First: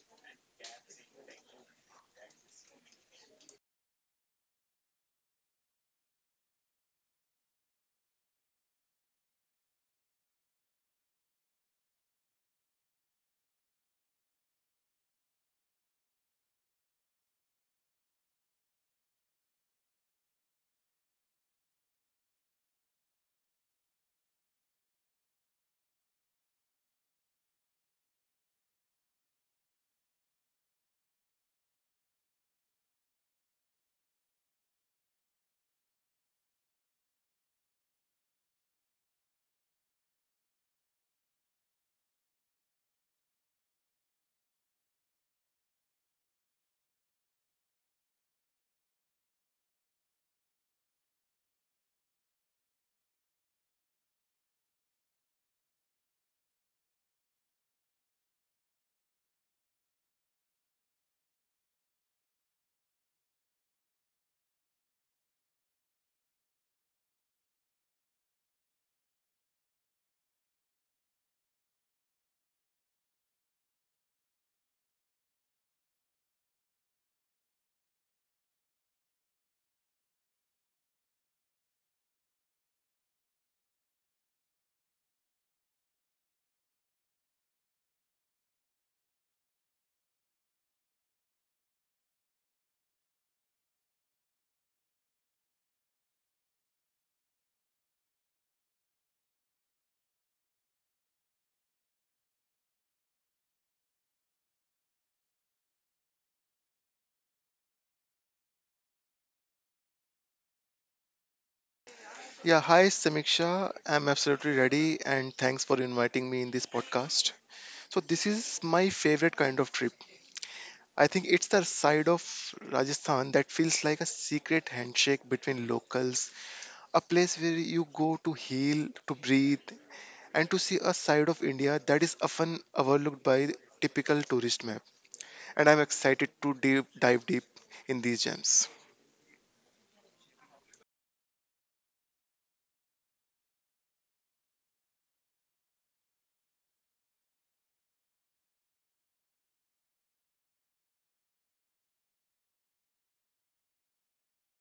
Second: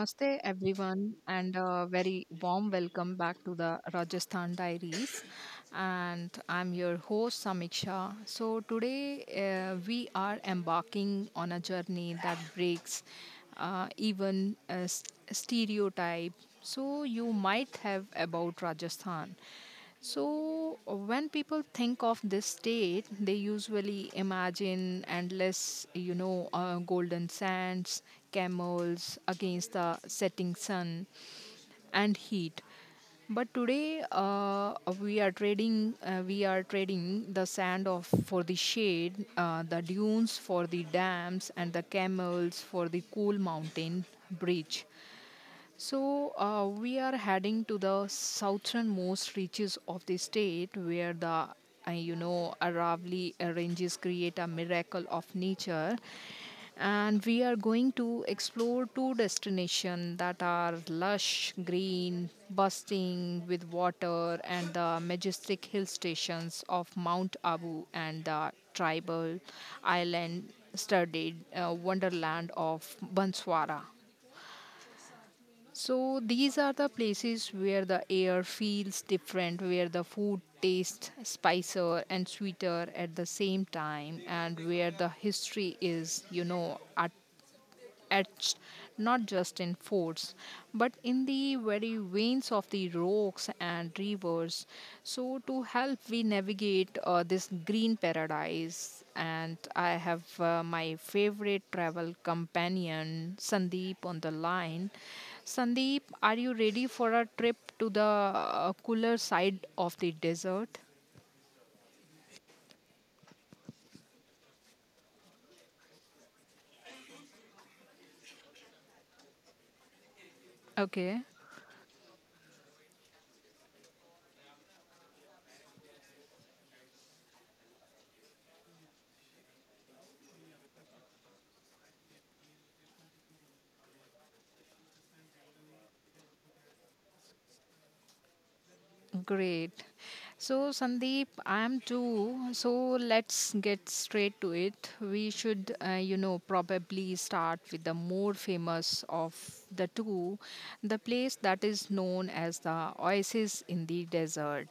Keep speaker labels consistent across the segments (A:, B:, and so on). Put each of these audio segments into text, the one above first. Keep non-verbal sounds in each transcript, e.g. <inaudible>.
A: Namaste, everyone, and a very warm welcome back to the Rajasthan Diaries. And I'm your host, Samiksha. Today, we are embarking on a journey that breaks even a stereotype so you might have about Rajasthan. So, when people think of this state, they usually imagine endless, golden sands, camels against the setting sun, and heat. But today, we are trading the sand of for the shade, the dunes for the dams, and the camels for the cool mountain bridge. So we are heading to the southernmost reaches of the state, where the you know Aravali ranges create a miracle of nature, and we are going to explore two destinations that are lush, green, bursting with water, and the majestic hill stations of Mount Abu and the tribal island-studded wonderland of Banswara. So these are the places where the air feels different, where the food tastes spicier and sweeter at the same time, and where the history is, you know, etched not just in forts but in the very veins of the rocks and rivers. So, to help we navigate this green paradise, and I have my favorite travel companion Sandeep on the line. Sandeep, are you ready for a trip to the cooler side of the desert?
B: Yeah, hi Samiksha. I'm absolutely ready and thanks for inviting me in this podcast. So this is my favorite kind of trip. I
A: Okay.
B: think it's the side of Rajasthan that feels like a secret handshake between locals, a place where you go to heal, to breathe, and to see a side of India that is often overlooked by typical tourist map. And I'm excited to dive deep in these gems.
A: Great. So, Sandeep, I am too. So, let's get straight to it. We should, probably start with the more famous of the two, the place that is known as the oasis in the desert.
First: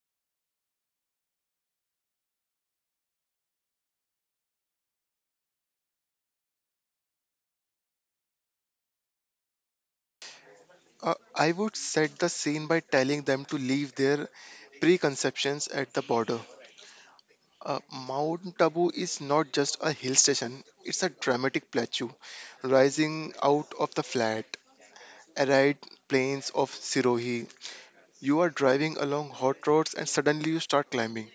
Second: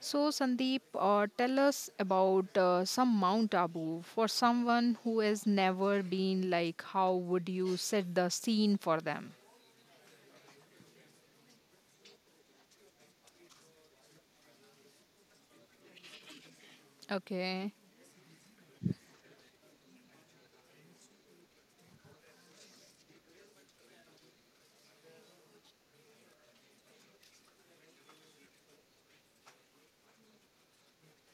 A: So, Sandeep, tell us about some Mount Abu. For someone who has never been, like, how would you set the scene for them?
B: I would set the scene by telling them to leave their preconceptions at the border.
A: Okay,
B: Mount Tabu is not just a hill station, it's a dramatic plateau rising out of the flat, arid plains of Sirohi. You are driving along hot roads and suddenly you start climbing,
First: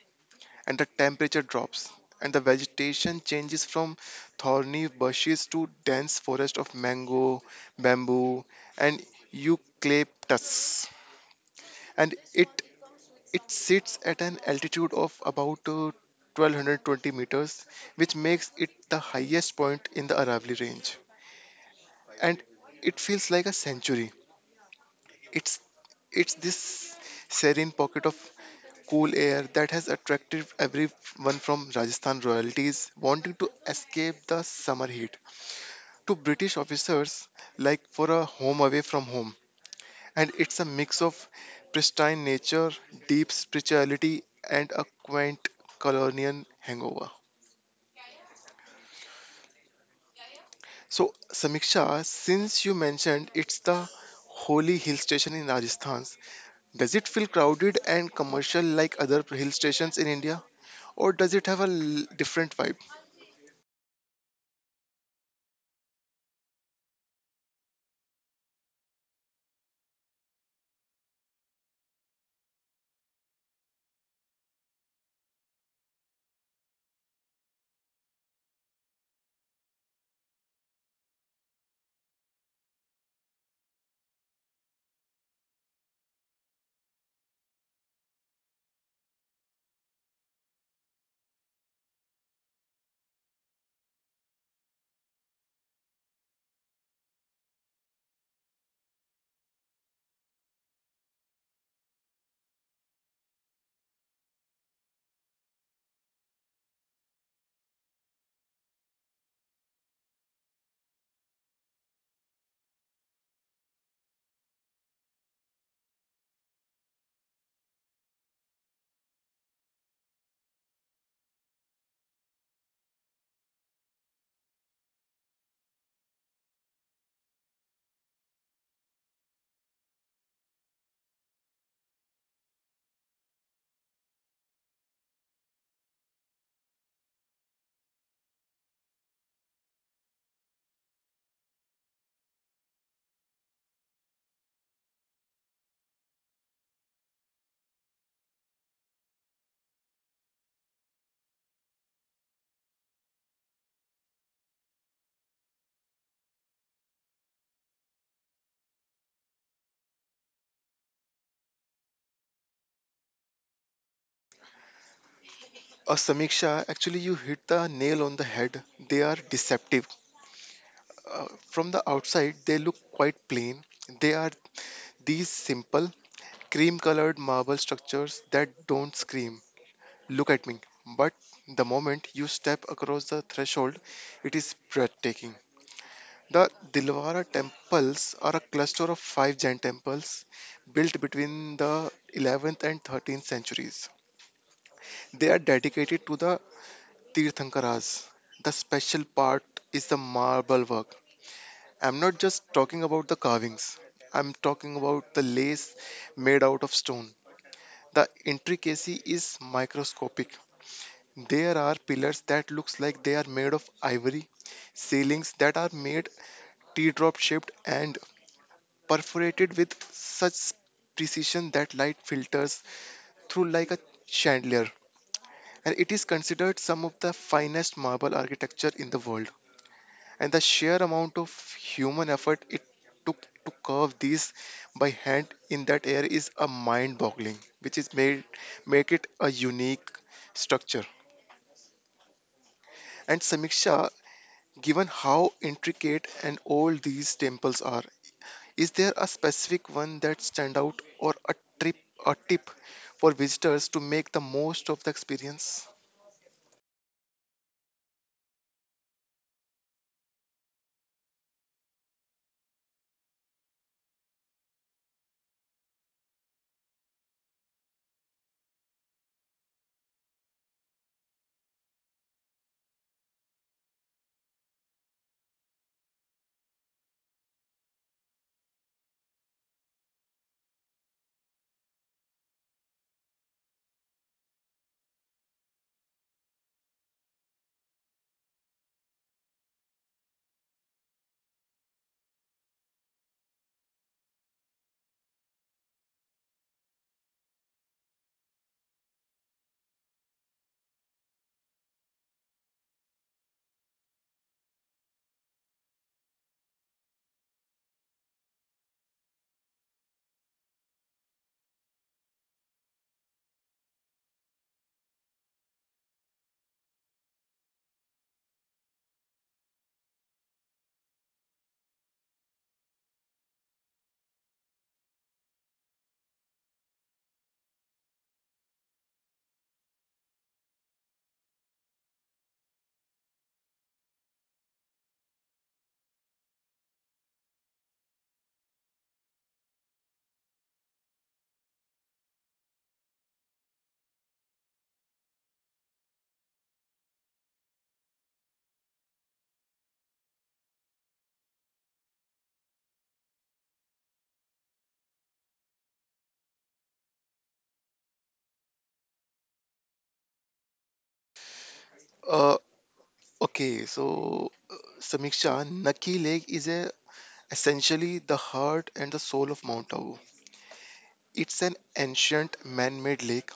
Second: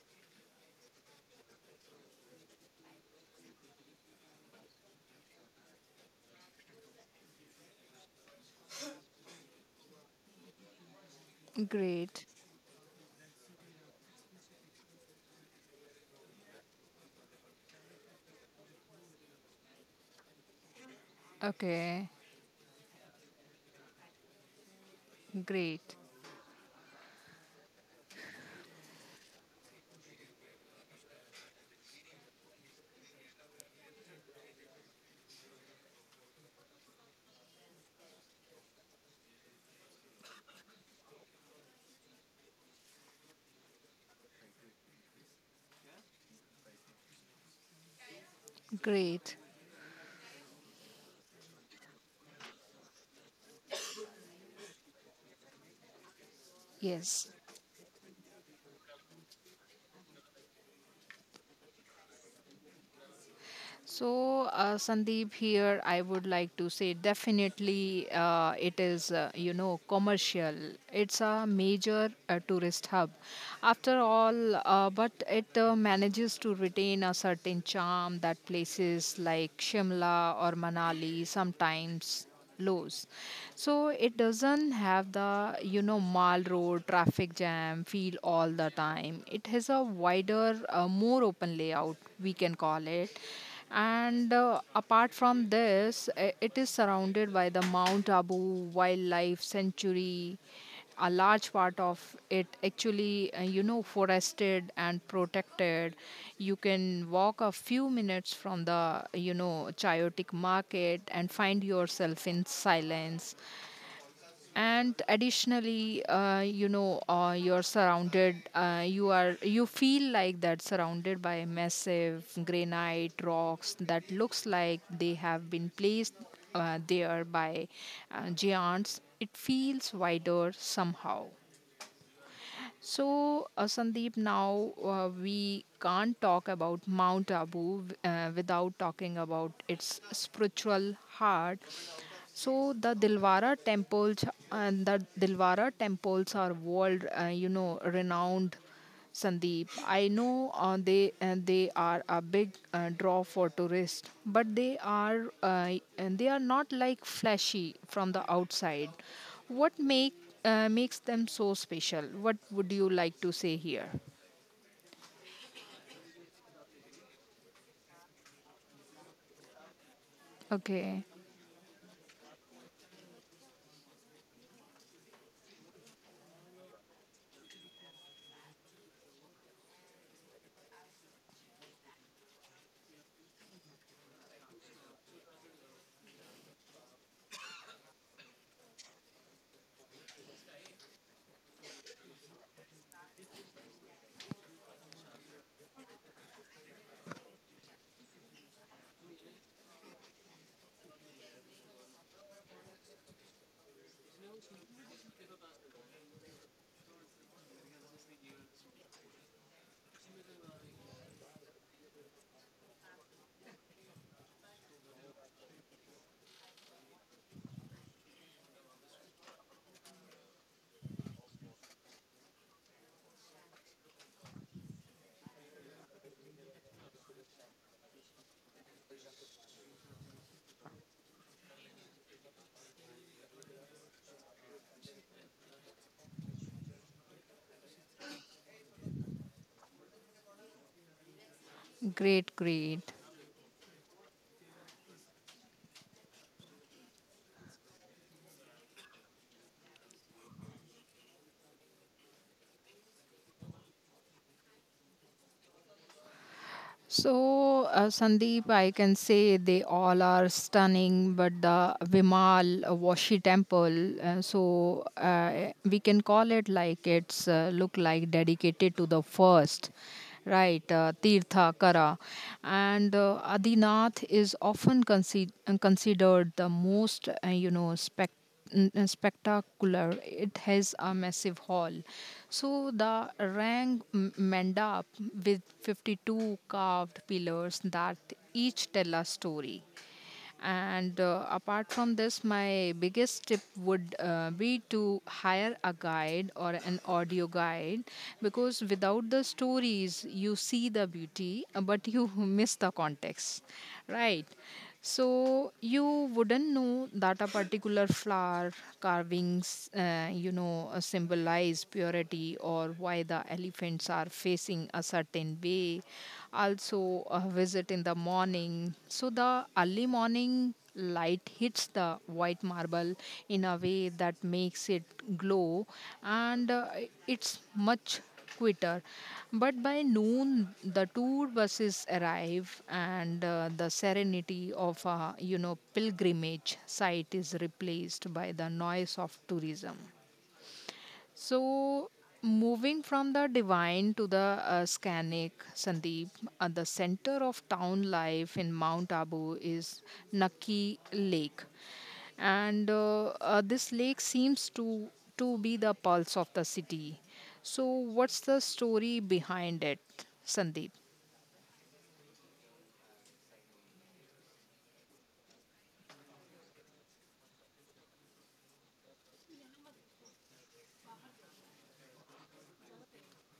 B: and the temperature drops, and the vegetation changes from thorny bushes to dense forest of mango, bamboo, and eucalyptus. And
A: great.
B: it sits at an altitude of about 1,220 meters, which makes it the highest point in the Aravali range.
A: Okay,
B: And it feels like a sanctuary. It's
A: great.
B: it's this serene pocket of cool air that has attracted everyone from Rajasthan royalties wanting to escape the summer heat to British officers like for a home away from home. And it's a mix of pristine nature, deep spirituality, and a quaint colonial hangover.
A: Great.
B: So, Samiksha, since you mentioned it's the holy hill station in Rajasthan, does it feel
A: Yes.
B: crowded and commercial like other hill stations in India, or does it have a different vibe?
A: So, Sandeep, here I would like to say definitely it is, commercial. It's a major tourist hub. After all, but it manages to retain a certain charm that places like Shimla or Manali sometimes lows. So it doesn't have the you know mall road traffic jam feel all the time. It has a wider, more open layout, we can call it. And apart from this, it is surrounded by the Mount Abu Wildlife Sanctuary, a large part of it actually you know forested and protected. You can walk a few minutes from the you know chaotic market and find yourself in silence. And additionally you know you're surrounded you are you feel like that surrounded by massive granite rocks that looks like they have been placed there by giants. It feels wider somehow. So, Sandeep, now we can't talk about Mount Abu without talking about its spiritual heart. So, the Dilwara temples. And the Dilwara temples are world, renowned. Sandeep, I know they are a big draw for tourists, but they are and they are not like flashy from the outside. What makes them so special? What would you like to say here?
B: A Samiksha, actually, you hit the nail on the head. They are deceptive.
A: Okay,
B: From the outside, they look quite plain. They are these simple cream colored marble structures that don't scream, look at me. But the moment you step across the threshold, it is breathtaking. The Dilwara temples are a cluster of five Jain temples built between the 11th and 13th centuries. They are dedicated to the Tirthankaras. The special part is the marble work. I'm not just talking about the carvings, I'm talking about the lace made out of stone. The intricacy is microscopic. There are pillars that looks like they are made of ivory, ceilings that are made teardrop shaped and perforated with such precision that light filters through like a chandelier. And it is considered some of the finest marble architecture in the world. And the sheer amount of human effort it took to carve these by hand in that air is a mind boggling, which is made make it a unique structure.
A: great, great.
B: And Samiksha, given how intricate and old these temples are, is there a specific one that stand out or trip a tip for visitors to make the most of the experience?
A: So, Sandeep, I can say they all are stunning, but the Vimal Washi temple, we can call it like it's look like dedicated to the first, right, Tirthakara. And Adinath is often considered the most, spectacular. It has a massive hall. So the Rang Mandap with 52 carved pillars that each tell a story. And apart from this, my biggest tip would be to hire a guide or an audio guide, because without the stories, you see the beauty, but you <laughs> miss the context, right? So you wouldn't know that a particular flower carvings, symbolize purity, or why the elephants are facing a certain way. Also, a visit in the morning. So the early morning light hits the white marble in a way that makes it glow, and it's much quitter. But by noon, the tour buses arrive, and the serenity of a you know pilgrimage site is replaced by the noise of tourism. So, moving from the divine to the scenic, Sandeep, the center of town life in Mount Abu is Naki Lake, and this lake seems to be the pulse of the city. So what's the story behind it, Sandeep?
B: Uh, okay, so Samiksha, Naki Lake is a, essentially the heart and the soul of Mount Abu. It's an ancient man-made lake,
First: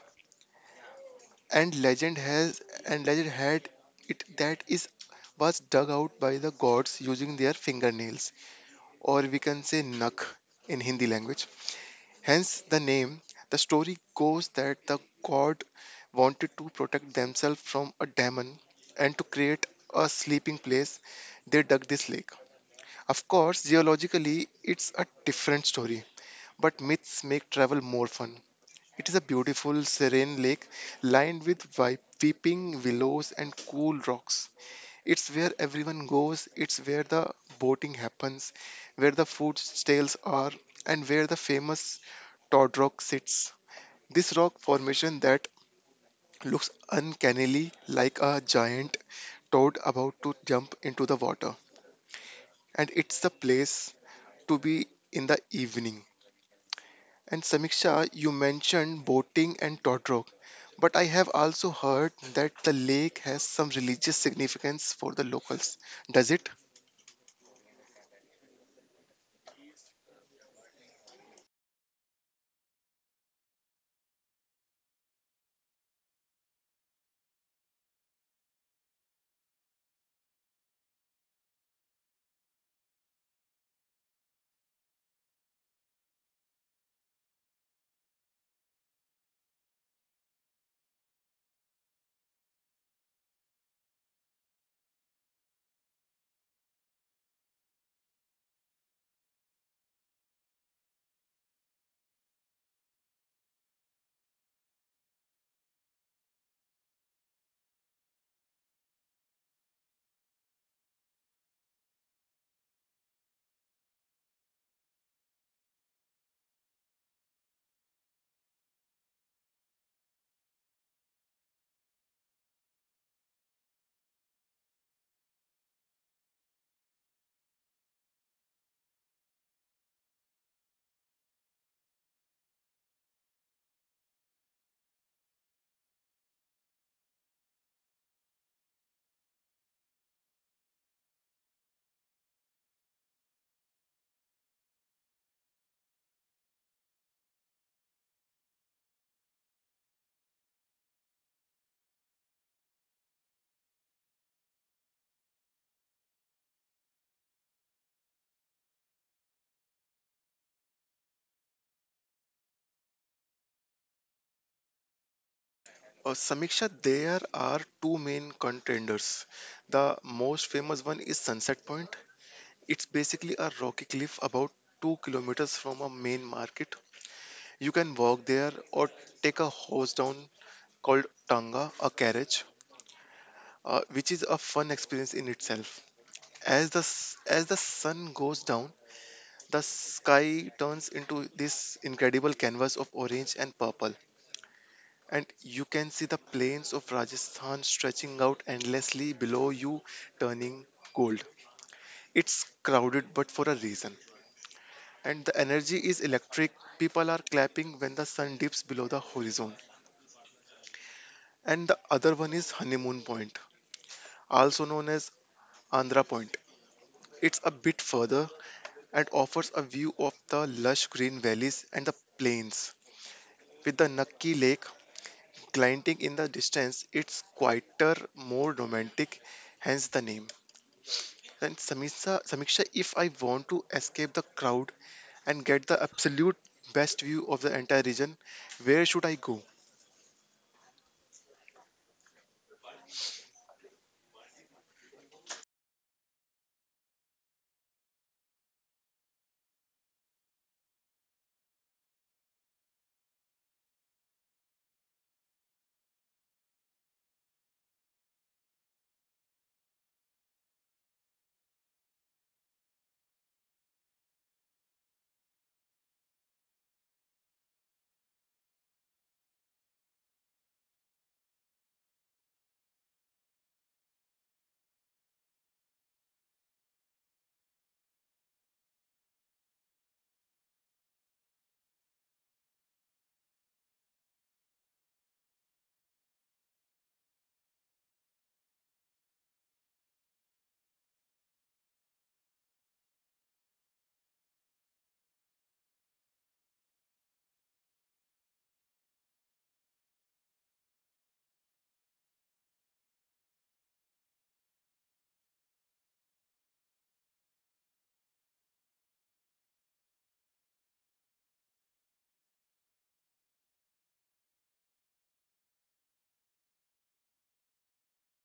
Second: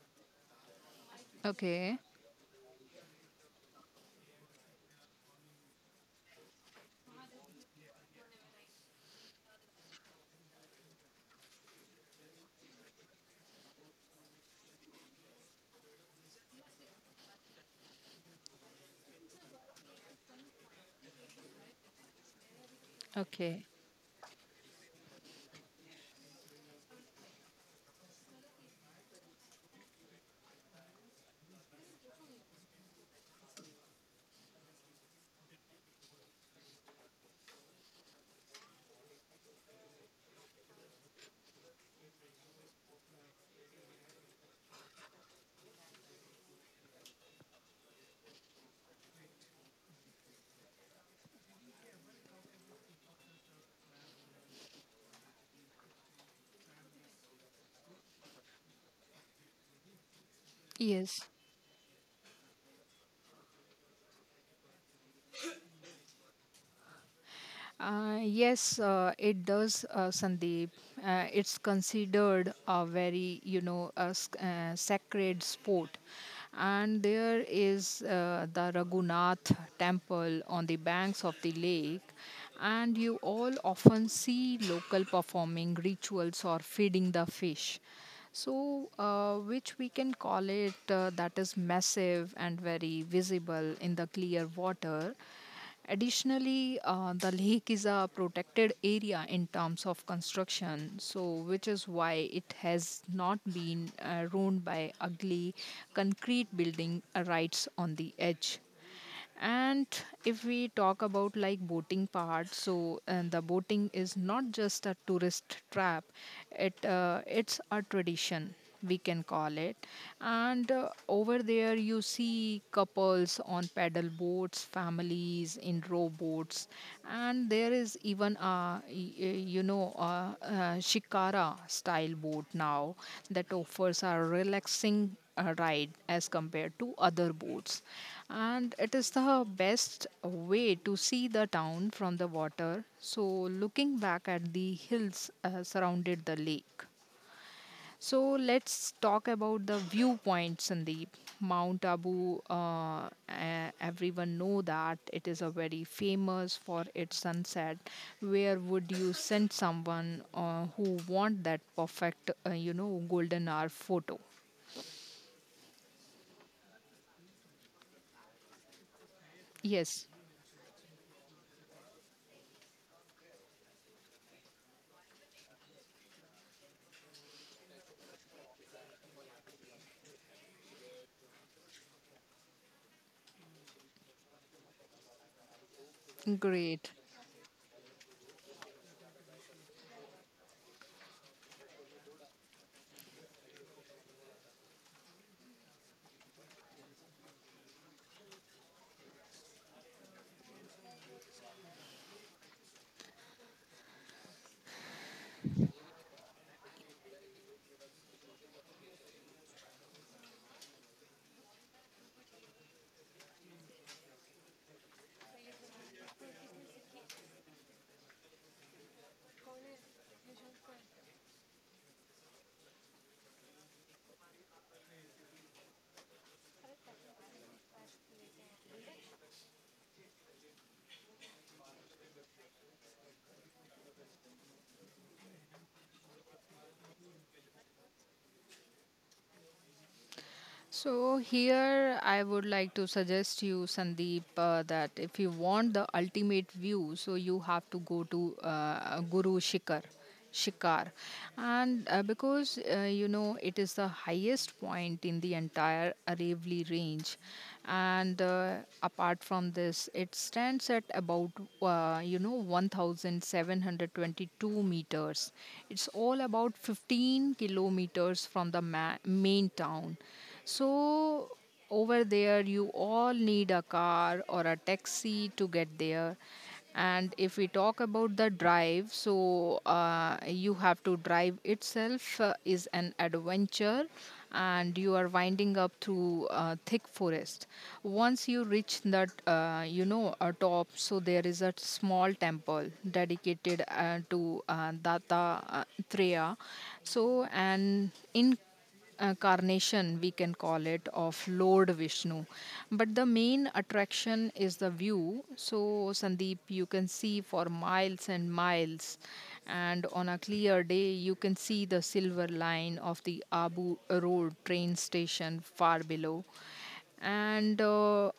B: and
A: Okay.
B: legend has and legend had it that is was dug out by the gods using their fingernails, or we can say "nak" in Hindi language. Hence the name. The story goes that the god wanted to protect themselves from a demon, and to create a sleeping place, they dug this lake. Of course,
A: Okay.
B: geologically, it's a different story, but myths make travel more fun. It is a beautiful, serene lake lined with weeping willows and cool rocks. It's where everyone goes, it's where the boating happens, where the food stalls are, and where the famous Todd Rock sits. This rock formation that looks uncannily like a giant toad about to jump into the water. And it's the place to be in the evening. And Samiksha, you mentioned boating and Todd Rock, but I
A: Yes.
B: have also heard that the lake has some religious significance for the locals. Does it?
A: Yes, it does, Sandeep. It's considered a very, you know, a, sacred sport. And there is the Raghunath temple on the banks of the lake. And you all often see local performing rituals or feeding the fish. So, which we can call it that is massive and very visible in the clear water. Additionally, the lake is a protected area in terms of construction, so which is why it has not been ruined by ugly concrete building rights on the edge. And if we talk about like boating part, so and the boating is not just a tourist trap; it's a tradition, we can call it. And over there you see couples on paddle boats, families in rowboats. And there is even a you know a shikara style boat now that offers a relaxing ride as compared to other boats. And it is the best way to see the town from the water. So, looking back at the hills surrounded the lake, so let's talk about the viewpoint, Sandeep. Mount Abu, everyone know that it is a very famous for its sunset. Where would you send someone who want that perfect, golden hour photo?
B: Samiksha, there are two main contenders. The
A: Yes,
B: most famous one is Sunset Point. It's basically a rocky cliff about 2 kilometers from a main market. You can walk there or take a horse down called tanga, a carriage, which is a fun experience in itself. As the
A: great.
B: s- as the sun goes down, the sky turns into this incredible canvas of orange and purple. And you can see the plains of Rajasthan stretching out endlessly below you, turning gold. It's crowded, but for a reason. And the energy is electric. People are clapping when the sun dips below the horizon. And the other one is Honeymoon Point, also known as Andhra Point. It's a bit further and offers a view of the lush green valleys and the plains. With the Nucky Lake glinting in the distance, it's quieter, more romantic, hence the name. And Samiksha, if I want to escape the crowd and get the absolute best view of the entire region, where should I go?
A: So here I would like to suggest you, Sandeep, that if you want the ultimate view, so you have to go to Guru Shikhar Shikar. And uh, because uh, you know it is the highest point in the entire Aravalli range. And apart from this, it stands at about 1722 meters. It's all about 15 kilometers from the main town. So over there, you all need a car or a taxi to get there. And if we talk about the drive, so you have to drive itself is an adventure, and you are winding up through thick forest. Once you reach that, a top, so there is a small temple dedicated to Data Treya. So, and in carnation, we can call it, of Lord Vishnu. But the main attraction is the view. So, Sandeep, you can see for miles and miles. And on a clear day, you can see the silver line of the Abu Road train station far below. And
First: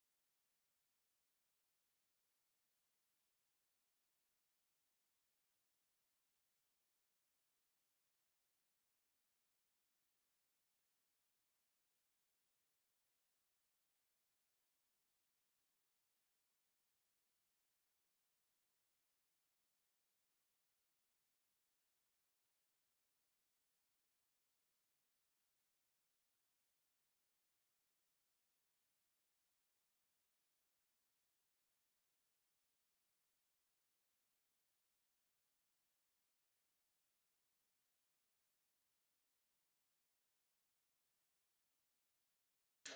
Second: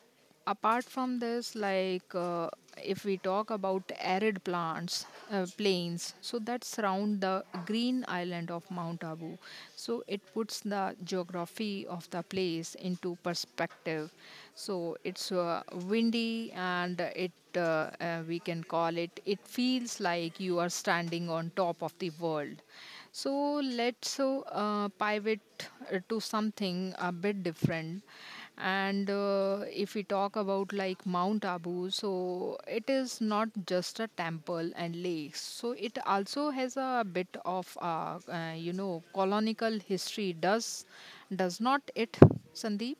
A: apart from this like if we talk about arid plants plains so that surround the green island of Mount Abu, so it puts the geography of the place into perspective. So it's windy, and it we can call it it feels like you are standing on top of the world. So let's pivot to something a bit different. And if we talk about like Mount Abu, so it is not just a temple and lakes. So it also has a bit of colonial history. Does not it, Sandeep?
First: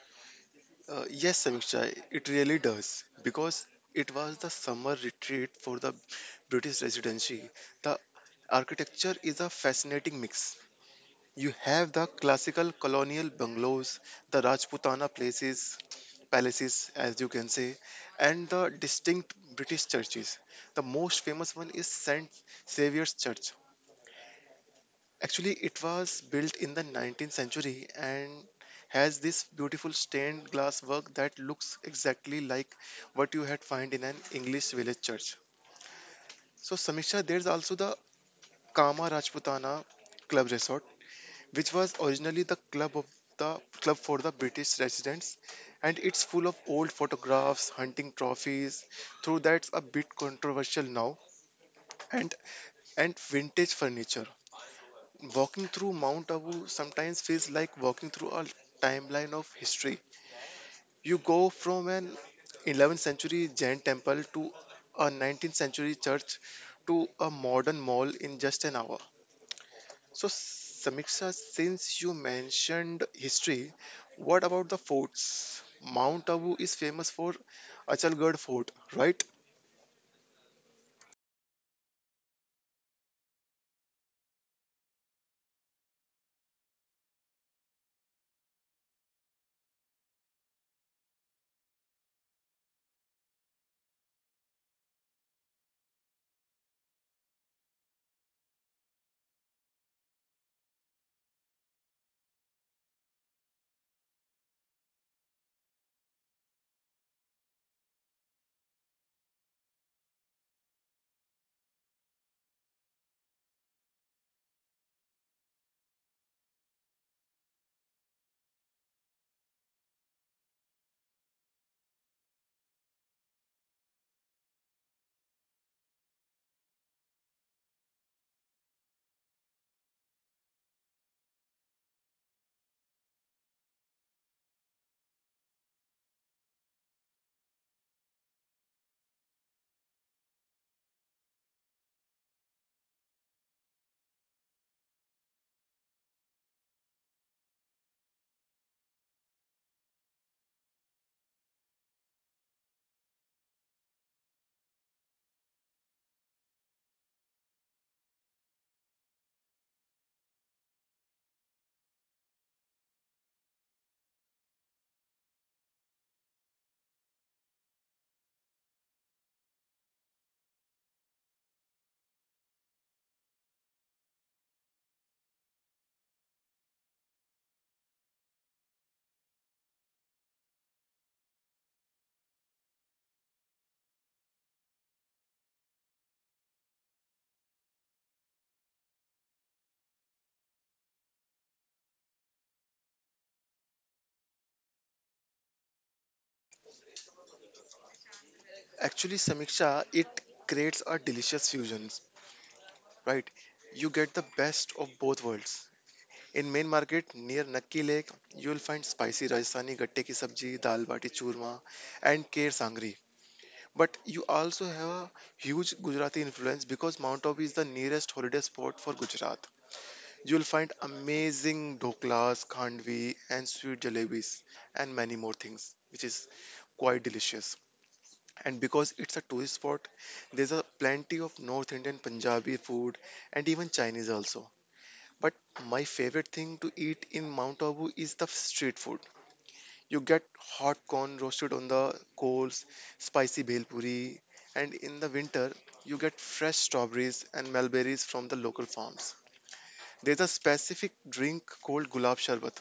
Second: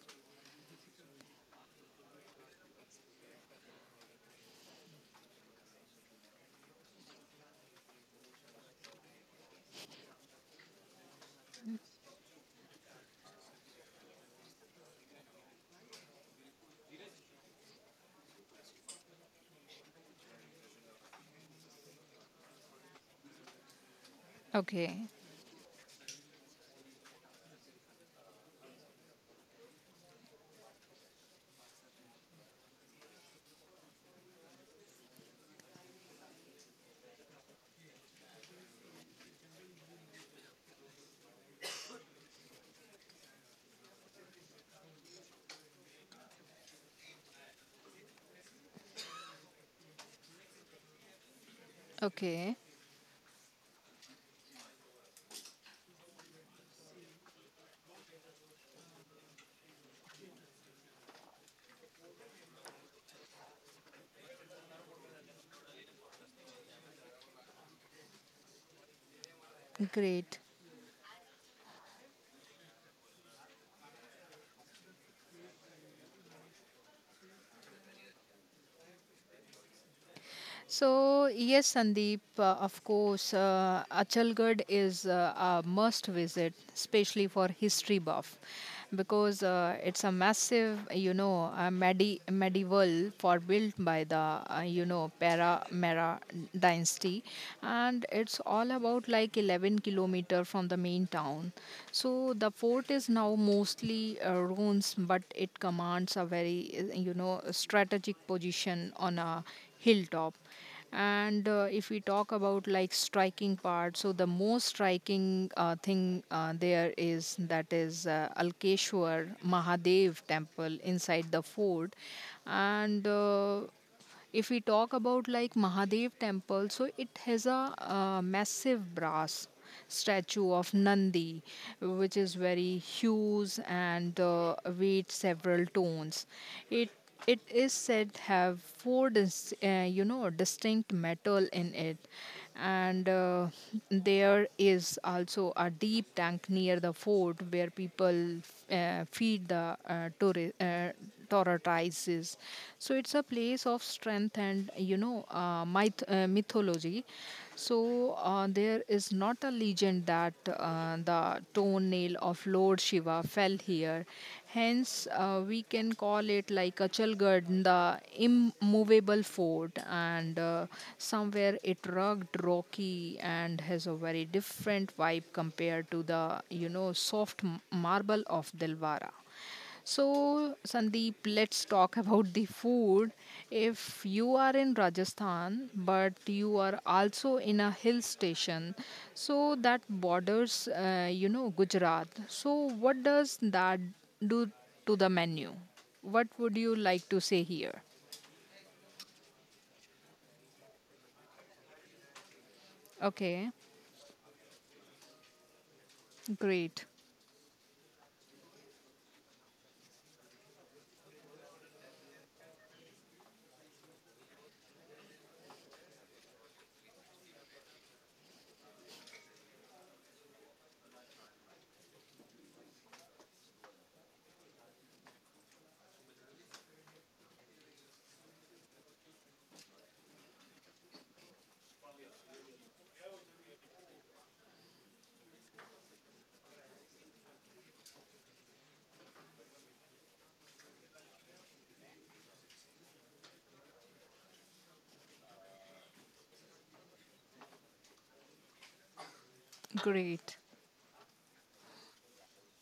B: Yes, Samiksha, it really does because it was the summer retreat for the British residency. The architecture is a fascinating mix. You have the classical colonial bungalows, the Rajputana places, palaces, as you can say, and the distinct British churches. The most famous one is St. Xavier's Church.
A: Okay,
B: Actually, it was built in the 19th century and has this beautiful stained glass work that looks exactly like what you had find in an English village church. So, Samiksha, there's also the Kama Rajputana Club Resort, which was originally the club for the British residents, and it's full of old photographs, hunting trophies, though that's a bit controversial now, and
A: okay,
B: and vintage furniture. Walking through Mount Abu sometimes feels like walking through a timeline of history. You go from an 11th century Jain temple to a 19th century church to a modern mall in just an hour. So,
A: great.
B: Samiksha, since you mentioned history, what about the forts? Mount Abu is famous for Achalgarh Fort, right?
A: So, yes, Sandeep, of course, Achalgarh is a must visit, especially for history buff, because it's a massive, medi- medieval fort built by the, Para Mera dynasty, and it's all about like 11-kilometer from the main town. So, the fort is now mostly ruins, but it commands a very, strategic position on a hilltop. And if we talk about like striking part, so the most striking thing there is that is Alkeshwar Mahadev temple inside the fort. And if we talk about like Mahadev temple, so it has a massive brass statue of Nandi, which is very huge and weighs several tons. It it is said have four you know distinct metal in it. And there is also a deep tank near the fort where people feed the prioritizes. So it's a place of strength and you know mythology. So there is not a legend that the toenail of Lord Shiva fell here. Hence, we can call it like a Achalgarh, the immovable fort, and somewhere it rugged, rocky, and has a very different vibe compared to the you know soft marble of Dilwara. So, Sandeep, let's talk about the food. If you are in Rajasthan, but you are also in a hill station, so that borders, Gujarat. So, what does that do to the menu? What would you like to say here?
B: Actually, Samiksha, it creates a delicious fusion, right?
A: Okay,
B: You get the best of both worlds. In main
A: great,
B: market near Nakki Lake, you'll find spicy Rajasthani gatte ki sabji, dal bati churma, and kher sangri. But you also have a huge Gujarati influence because Mount Abu is the nearest holiday spot for Gujarat. You'll find amazing doklas, khandvi, and sweet jalebis, and many more things, which is quite delicious. And because it's a tourist spot, there's a plenty of North Indian Punjabi food and even Chinese also. But my favorite thing to eat in Mount Abu is the street food. You get hot corn roasted on the coals, spicy bhelpuri, and in the winter you get fresh strawberries and mulberries from the local farms. There's a
A: great.
B: specific drink called gulab sharbat,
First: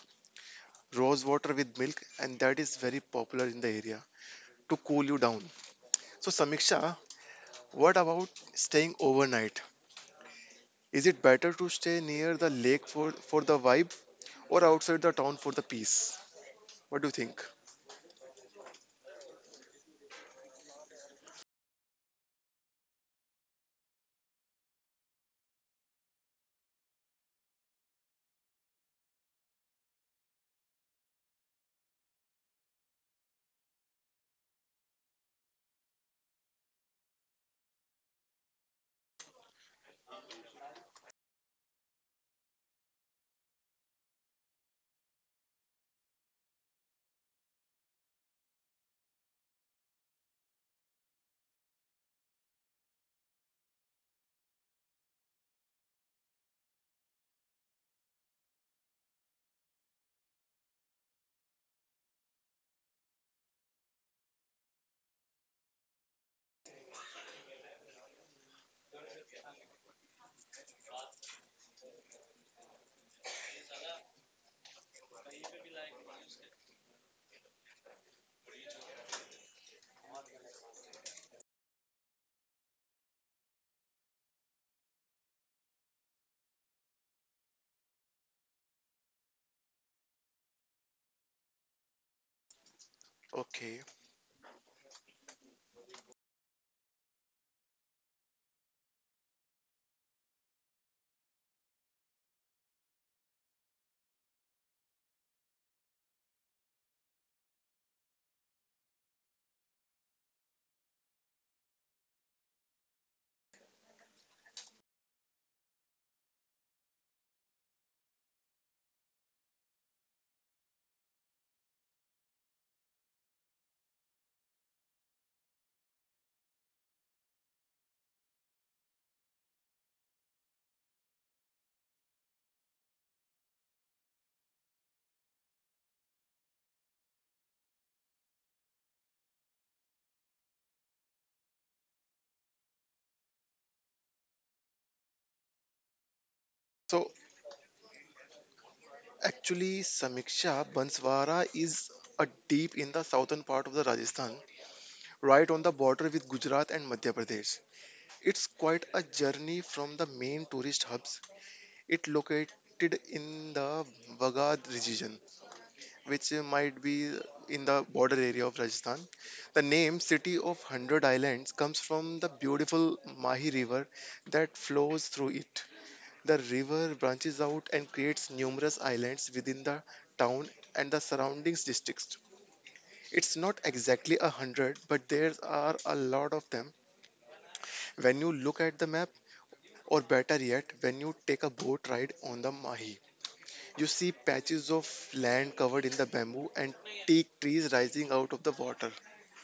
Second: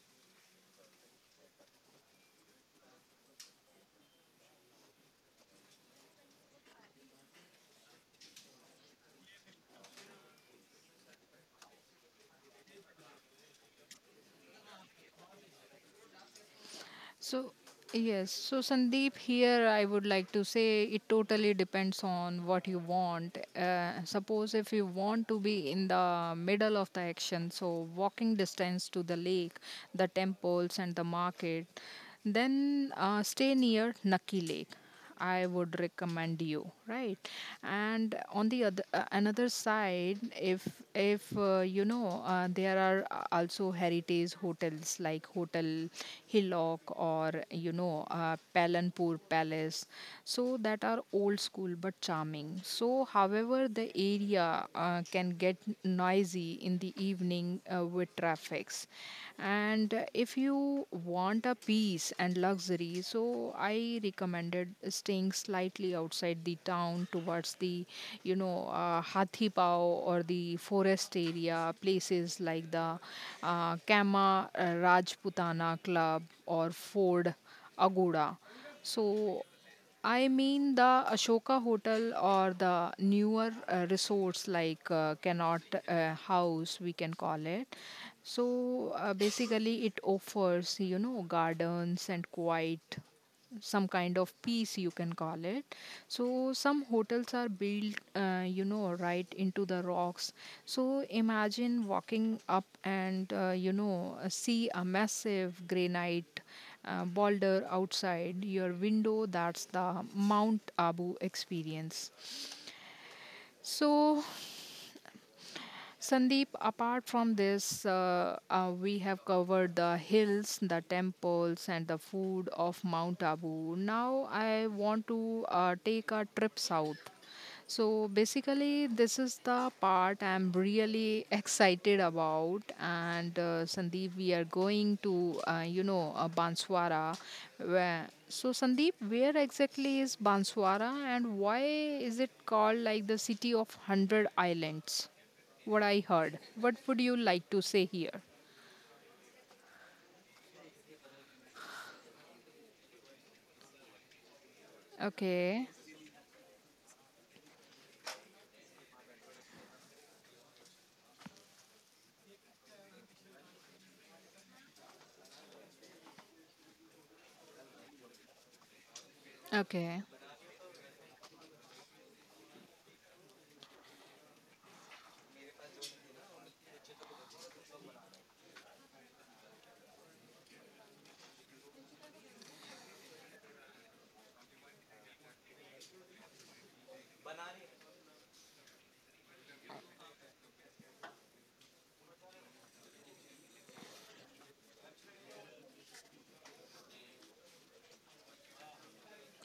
B: rose water with milk, and that is very popular in the area to cool you down. So, Samiksha, what about staying overnight? Is it better to stay near the lake for the vibe or outside the town for the peace? What do you think?
A: So, yes. So, Sandeep, here I would like to say it totally depends on what you want. Suppose if you want to be in the middle of the action, so walking distance to the lake, the temples, and the market, then stay near Naki Lake. I would recommend you, right? And on the other another side, if there are also heritage hotels like Hotel Hillock or Palanpur Palace, so that are old school but charming. So, however, the area can get noisy in the evening with traffics and if you want a peace and luxury so I recommended staying slightly outside the town towards the hathi paw or the forest area places like the kama rajputana club or ford agoda so I mean the Ashoka Hotel or the newer resorts like Cannot House, we can call it. So basically, it offers you know gardens and quiet,
B: Okay.
A: some kind of peace you can call it. So some hotels are built right into the rocks, so imagine walking up and see a massive granite boulder outside your window. That's the Mount Abu experience. So Sandeep, apart from this, we have covered the hills, the temples, and the food of Mount Abu. Now, I want to take a trip south. So, basically, this is the part I'm really excited about. And Sandeep, we are going to, Banswara. Where, so, Sandeep, where exactly is Banswara and why is it called like the city of 100 islands? What I heard. What would
B: So,
A: you like to say here?
B: actually, Samiksha, Banswara is a deep in the southern part of the Rajasthan, right on
A: Okay.
B: the border with Gujarat and Madhya Pradesh. It's quite a journey from the main tourist hubs. It located in the Wagad region, which might be in the border area of Rajasthan. The name
A: Okay.
B: City of 100 Islands comes from the beautiful Mahi River that flows through it. The river branches out and creates numerous islands within the town and the surrounding districts. It's not exactly a hundred, but there are a lot of them when you look at the map, or better yet, when you take a boat ride on the Mahi. You see patches of land covered in the bamboo and teak trees rising out of the water.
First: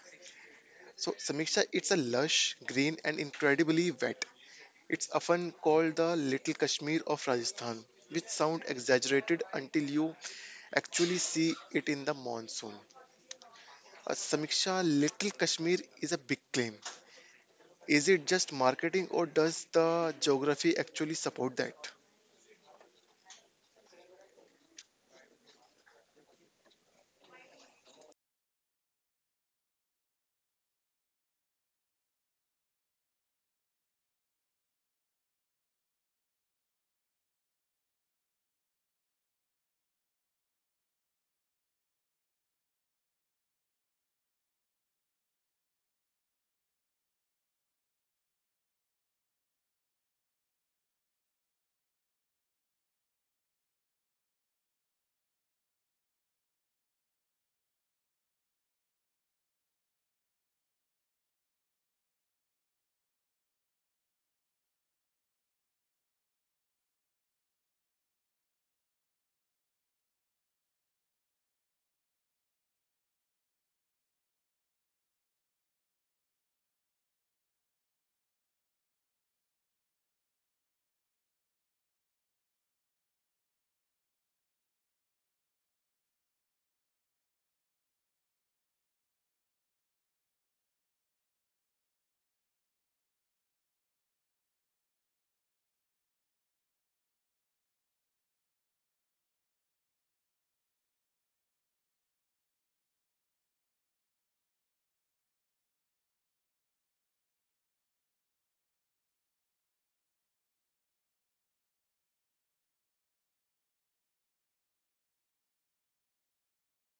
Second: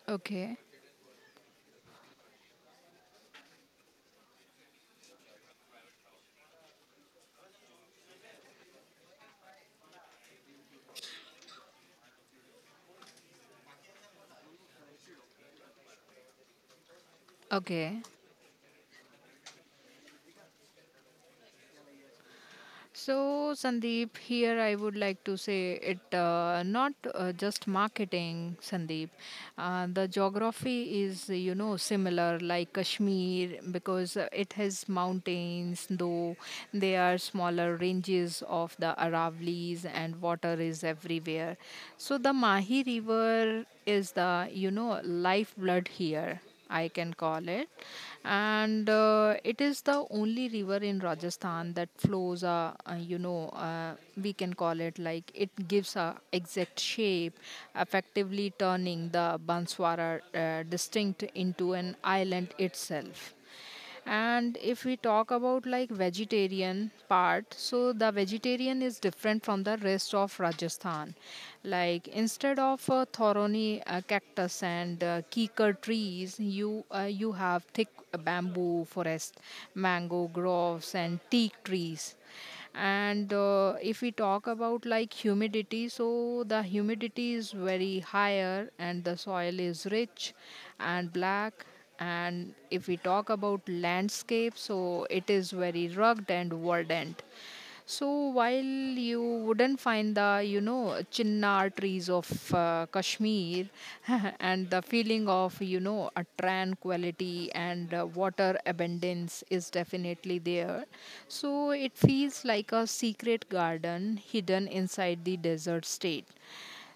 A: Okay.
B: So, Samiksha, it's a lush, green, and incredibly wet. It's often called the Little Kashmir of Rajasthan, which sounds exaggerated until you actually see it in the monsoon. Samiksha, Little Kashmir is a big claim.
A: Okay.
B: Is it just marketing or does the geography actually support that?
A: So, Sandeep, here I would like to say it not just marketing, Sandeep. The geography is, you know, similar like Kashmir because it has mountains, though they are smaller ranges of the Aravallis, and water is everywhere. So, the Mahi River is the, you know, lifeblood here. I can call it. And it is the only river in Rajasthan that flows, we can call it like it gives a exact shape, effectively turning the Banswara distinct into an island itself. And if we talk about like vegetarian part, so the vegetarian is different from the rest of Rajasthan, like instead of thorny cactus and kikar trees, you have thick bamboo forest, mango groves, and teak trees. And if we talk about like humidity, so the humidity is very higher and the soil is rich and black. And if we talk about landscape, so it is very rugged and verdant. So while you wouldn't find the, you know, chinnar trees of Kashmir, <laughs> and the feeling of, you know, a tranquility and water abundance is definitely there. So it feels like a secret garden hidden inside the desert state.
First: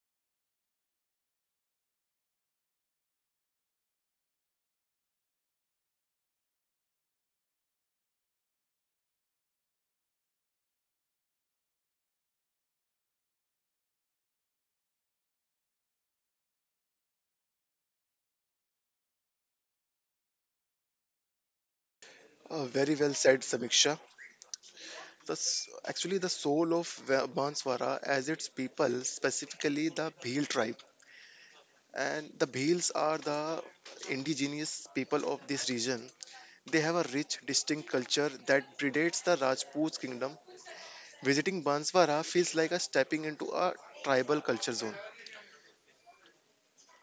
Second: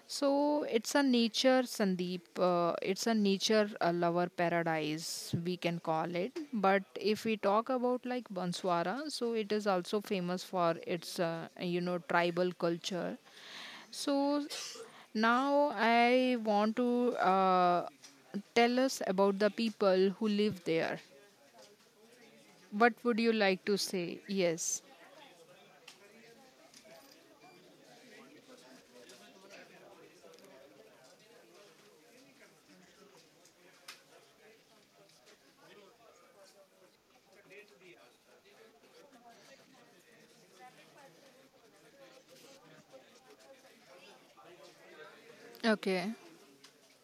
A: So it's a nature, Sandeep. It's a nature lover paradise, we can call it. But if we talk about like Banswara, so it is also famous for its, tribal culture. So now I want to tell us about the people who live there.
B: Very
A: What
B: well
A: would you
B: said,
A: like to
B: Samiksha.
A: say? Yes.
B: Actually the soul of Banswara as its people, specifically the Bhil tribe. And the Bhils are the indigenous people of this region. They have a rich, distinct culture that predates the Rajput's kingdom. Visiting Banswara feels like a stepping into a tribal culture zone.
A: Okay,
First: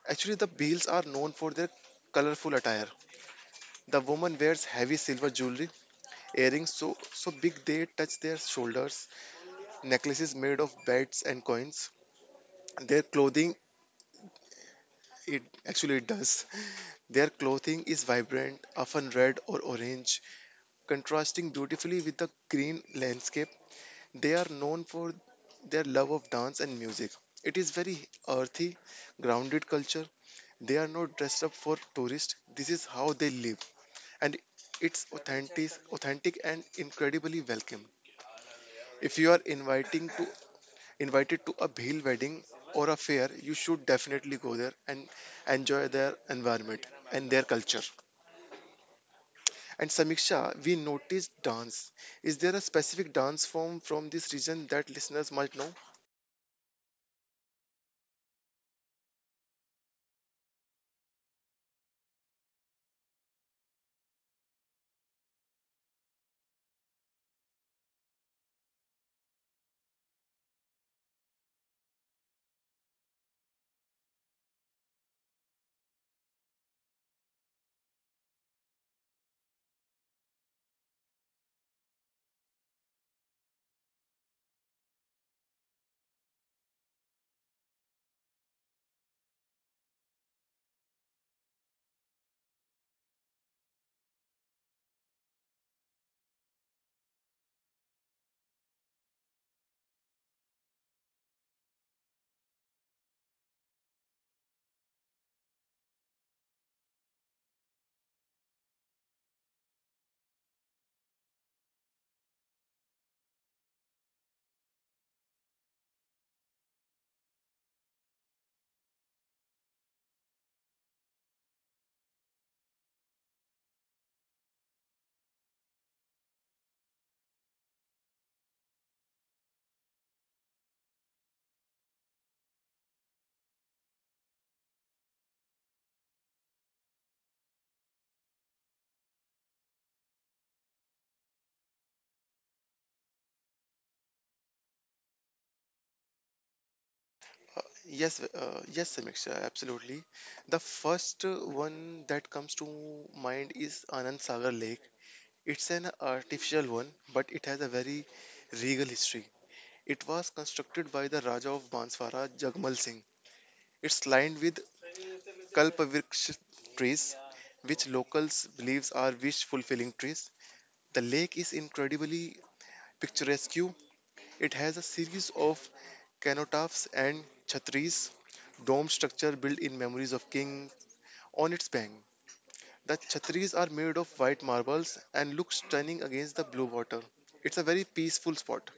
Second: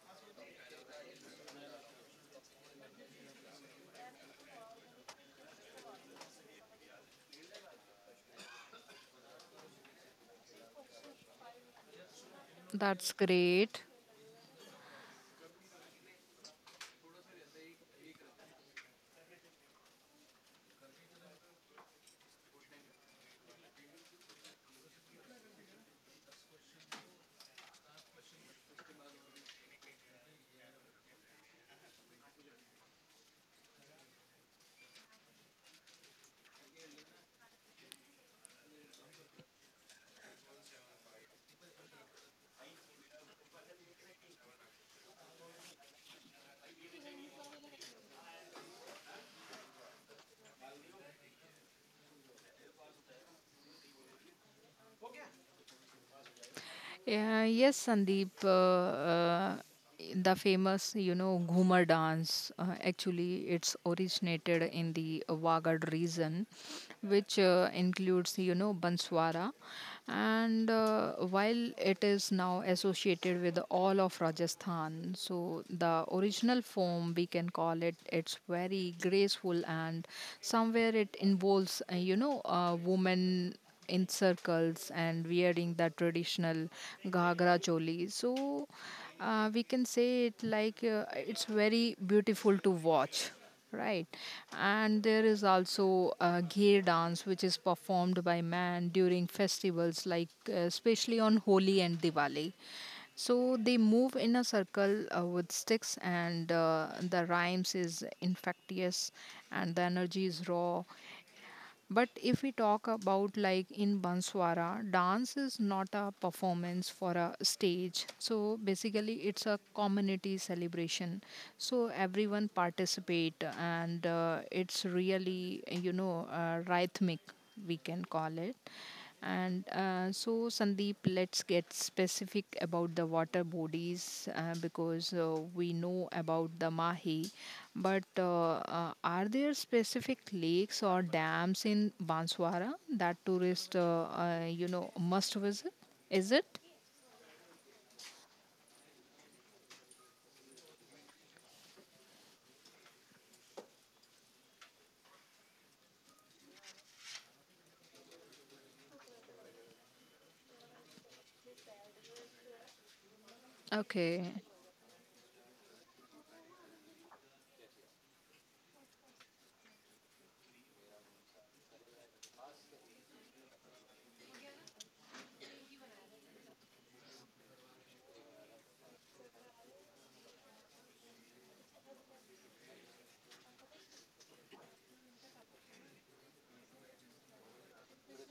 B: Actually, the Bhils are known for their colorful attire. The woman wears heavy silver jewelry, earrings so big they touch their shoulders, necklaces made of beds and coins. Their
A: that's
B: clothing.
A: great.
B: It actually it does. Their clothing is vibrant, often red or orange, contrasting beautifully with the green landscape. They are known for their love of dance and music. It is very earthy, grounded culture. They are not dressed up for tourists. This is how they live, and it's authentic and incredibly welcome. If you are inviting to invited to a Bhil wedding or a fair, you should definitely go there and enjoy their environment and their culture. And Samiksha, we noticed dance. Is there a specific dance form from this region that listeners might know?
A: Yeah, yes, Sandeep. The famous, you know, Ghumar dance. Actually, it's originated in the Wagad region, which includes, you know, Banswara. And while it is now associated with all of Rajasthan, so the original form we can call it, it's very graceful, and somewhere it involves, a woman in circles and wearing the traditional ghagra choli. So we can say it like it's very beautiful to watch, right. And there is also a gay dance which is performed by man during festivals like especially on Holi and Diwali. So they move in a circle with sticks, and the rhymes is infectious and the energy is raw. But if we talk about like in Banswara, dance is not a performance for a stage. So basically, it's a community celebration. So everyone participate, and it's really rhythmic. We can call it. And so, Sandeep, let's get specific about the water bodies because we know about the Mahi. But are there specific lakes or dams in Banswara that tourists, must visit? Is it?
B: Uh, yes, yes, Samiksha, absolutely. The first one that comes to mind is Anand Sagar Lake. It's an artificial one, but it has a very regal history. It was constructed by the Raja of Banswara, Jagmal Singh. It's lined
A: Okay.
B: with kalpavriksh trees, which locals believes are wish fulfilling trees. The lake is incredibly picturesque. It has a series of cenotaphs and chhatris, dome structure built in memories of king on its bank. The chhatris are made of white marbles and look stunning against the blue water. It's a very peaceful spot.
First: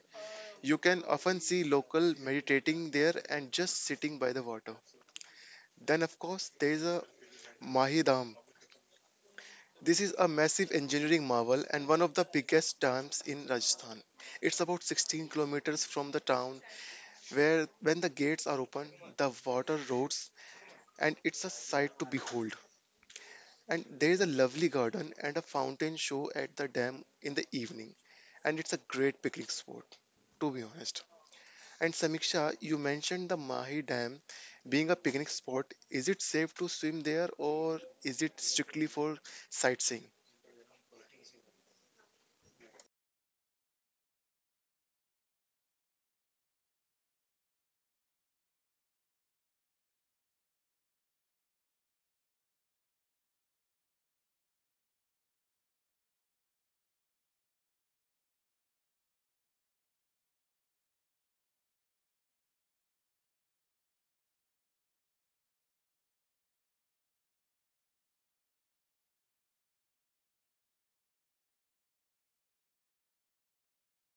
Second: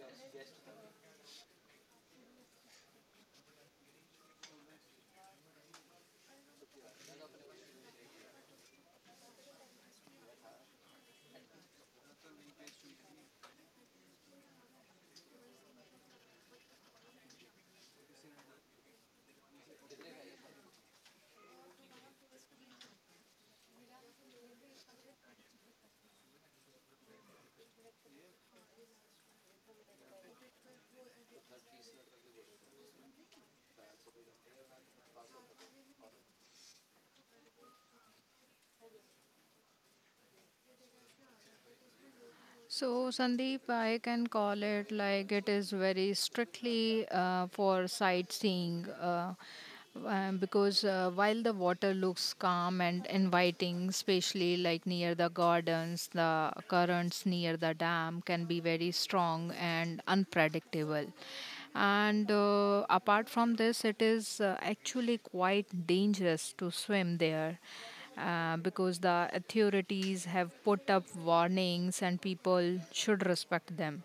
B: You can often see local meditating there and just sitting by the water. Then of course there is a Mahi Dam. This is a massive engineering marvel and one of the biggest dams in Rajasthan. It's about 16 kilometers from the town where when the gates are open, the water roars, and it's a sight to behold. And there is a lovely garden and a fountain show at the dam in the evening, and it's a great picnic spot, to be honest. And Samiksha, you mentioned the Mahi Dam being a picnic spot. Is it safe to swim there, or is it strictly for sightseeing?
A: So, Sandeep, I can call it like it is very strictly for sightseeing, because while the water looks calm and inviting, especially like near the gardens, the currents near the dam can be very strong and unpredictable. And apart from this, it is actually quite dangerous to swim there because the authorities have put up warnings and people should respect them.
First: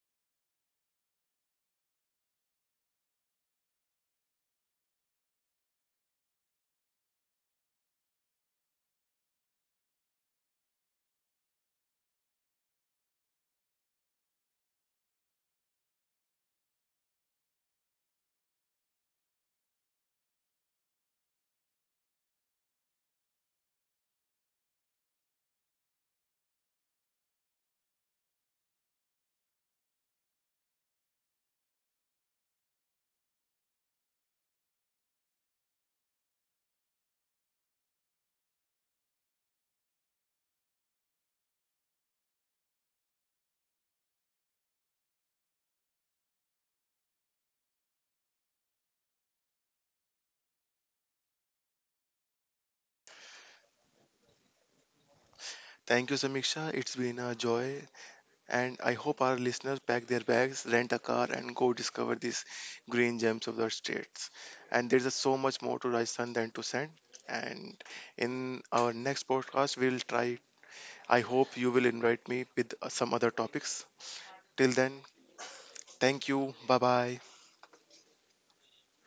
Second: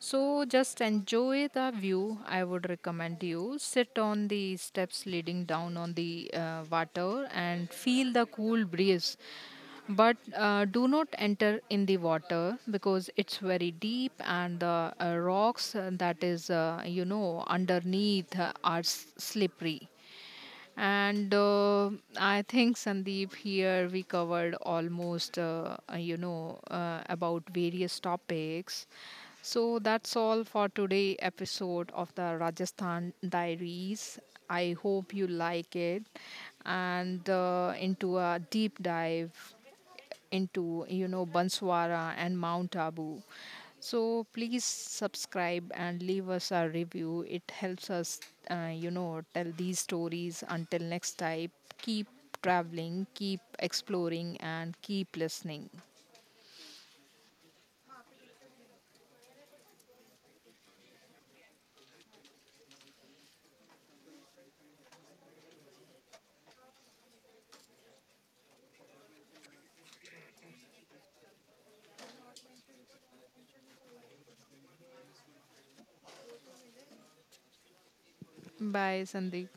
A: So just enjoy the view. I would recommend you sit on the steps leading down on the water and feel the cool breeze. But do not enter in the water because it's very deep and the rocks that is underneath are slippery. And I think Sandeep, here we covered almost, about various topics. So that's all for today episode of the Rajasthan Diaries. I hope you like it and into a deep dive into you know Banswara and Mount Abu. So please subscribe and leave us a review. It helps us, tell these stories. Until next time, keep traveling, keep exploring, and keep listening.
B: Thank you, Samiksha. It's been a joy. And I hope our listeners pack their bags, rent a car, and go discover these green gems of the states. And there's a so much more to Rajasthan than to send. And in our next podcast, we'll try. I hope you will invite me with some other topics. Till then, thank you. Bye bye.
A: Bye, Sandeep.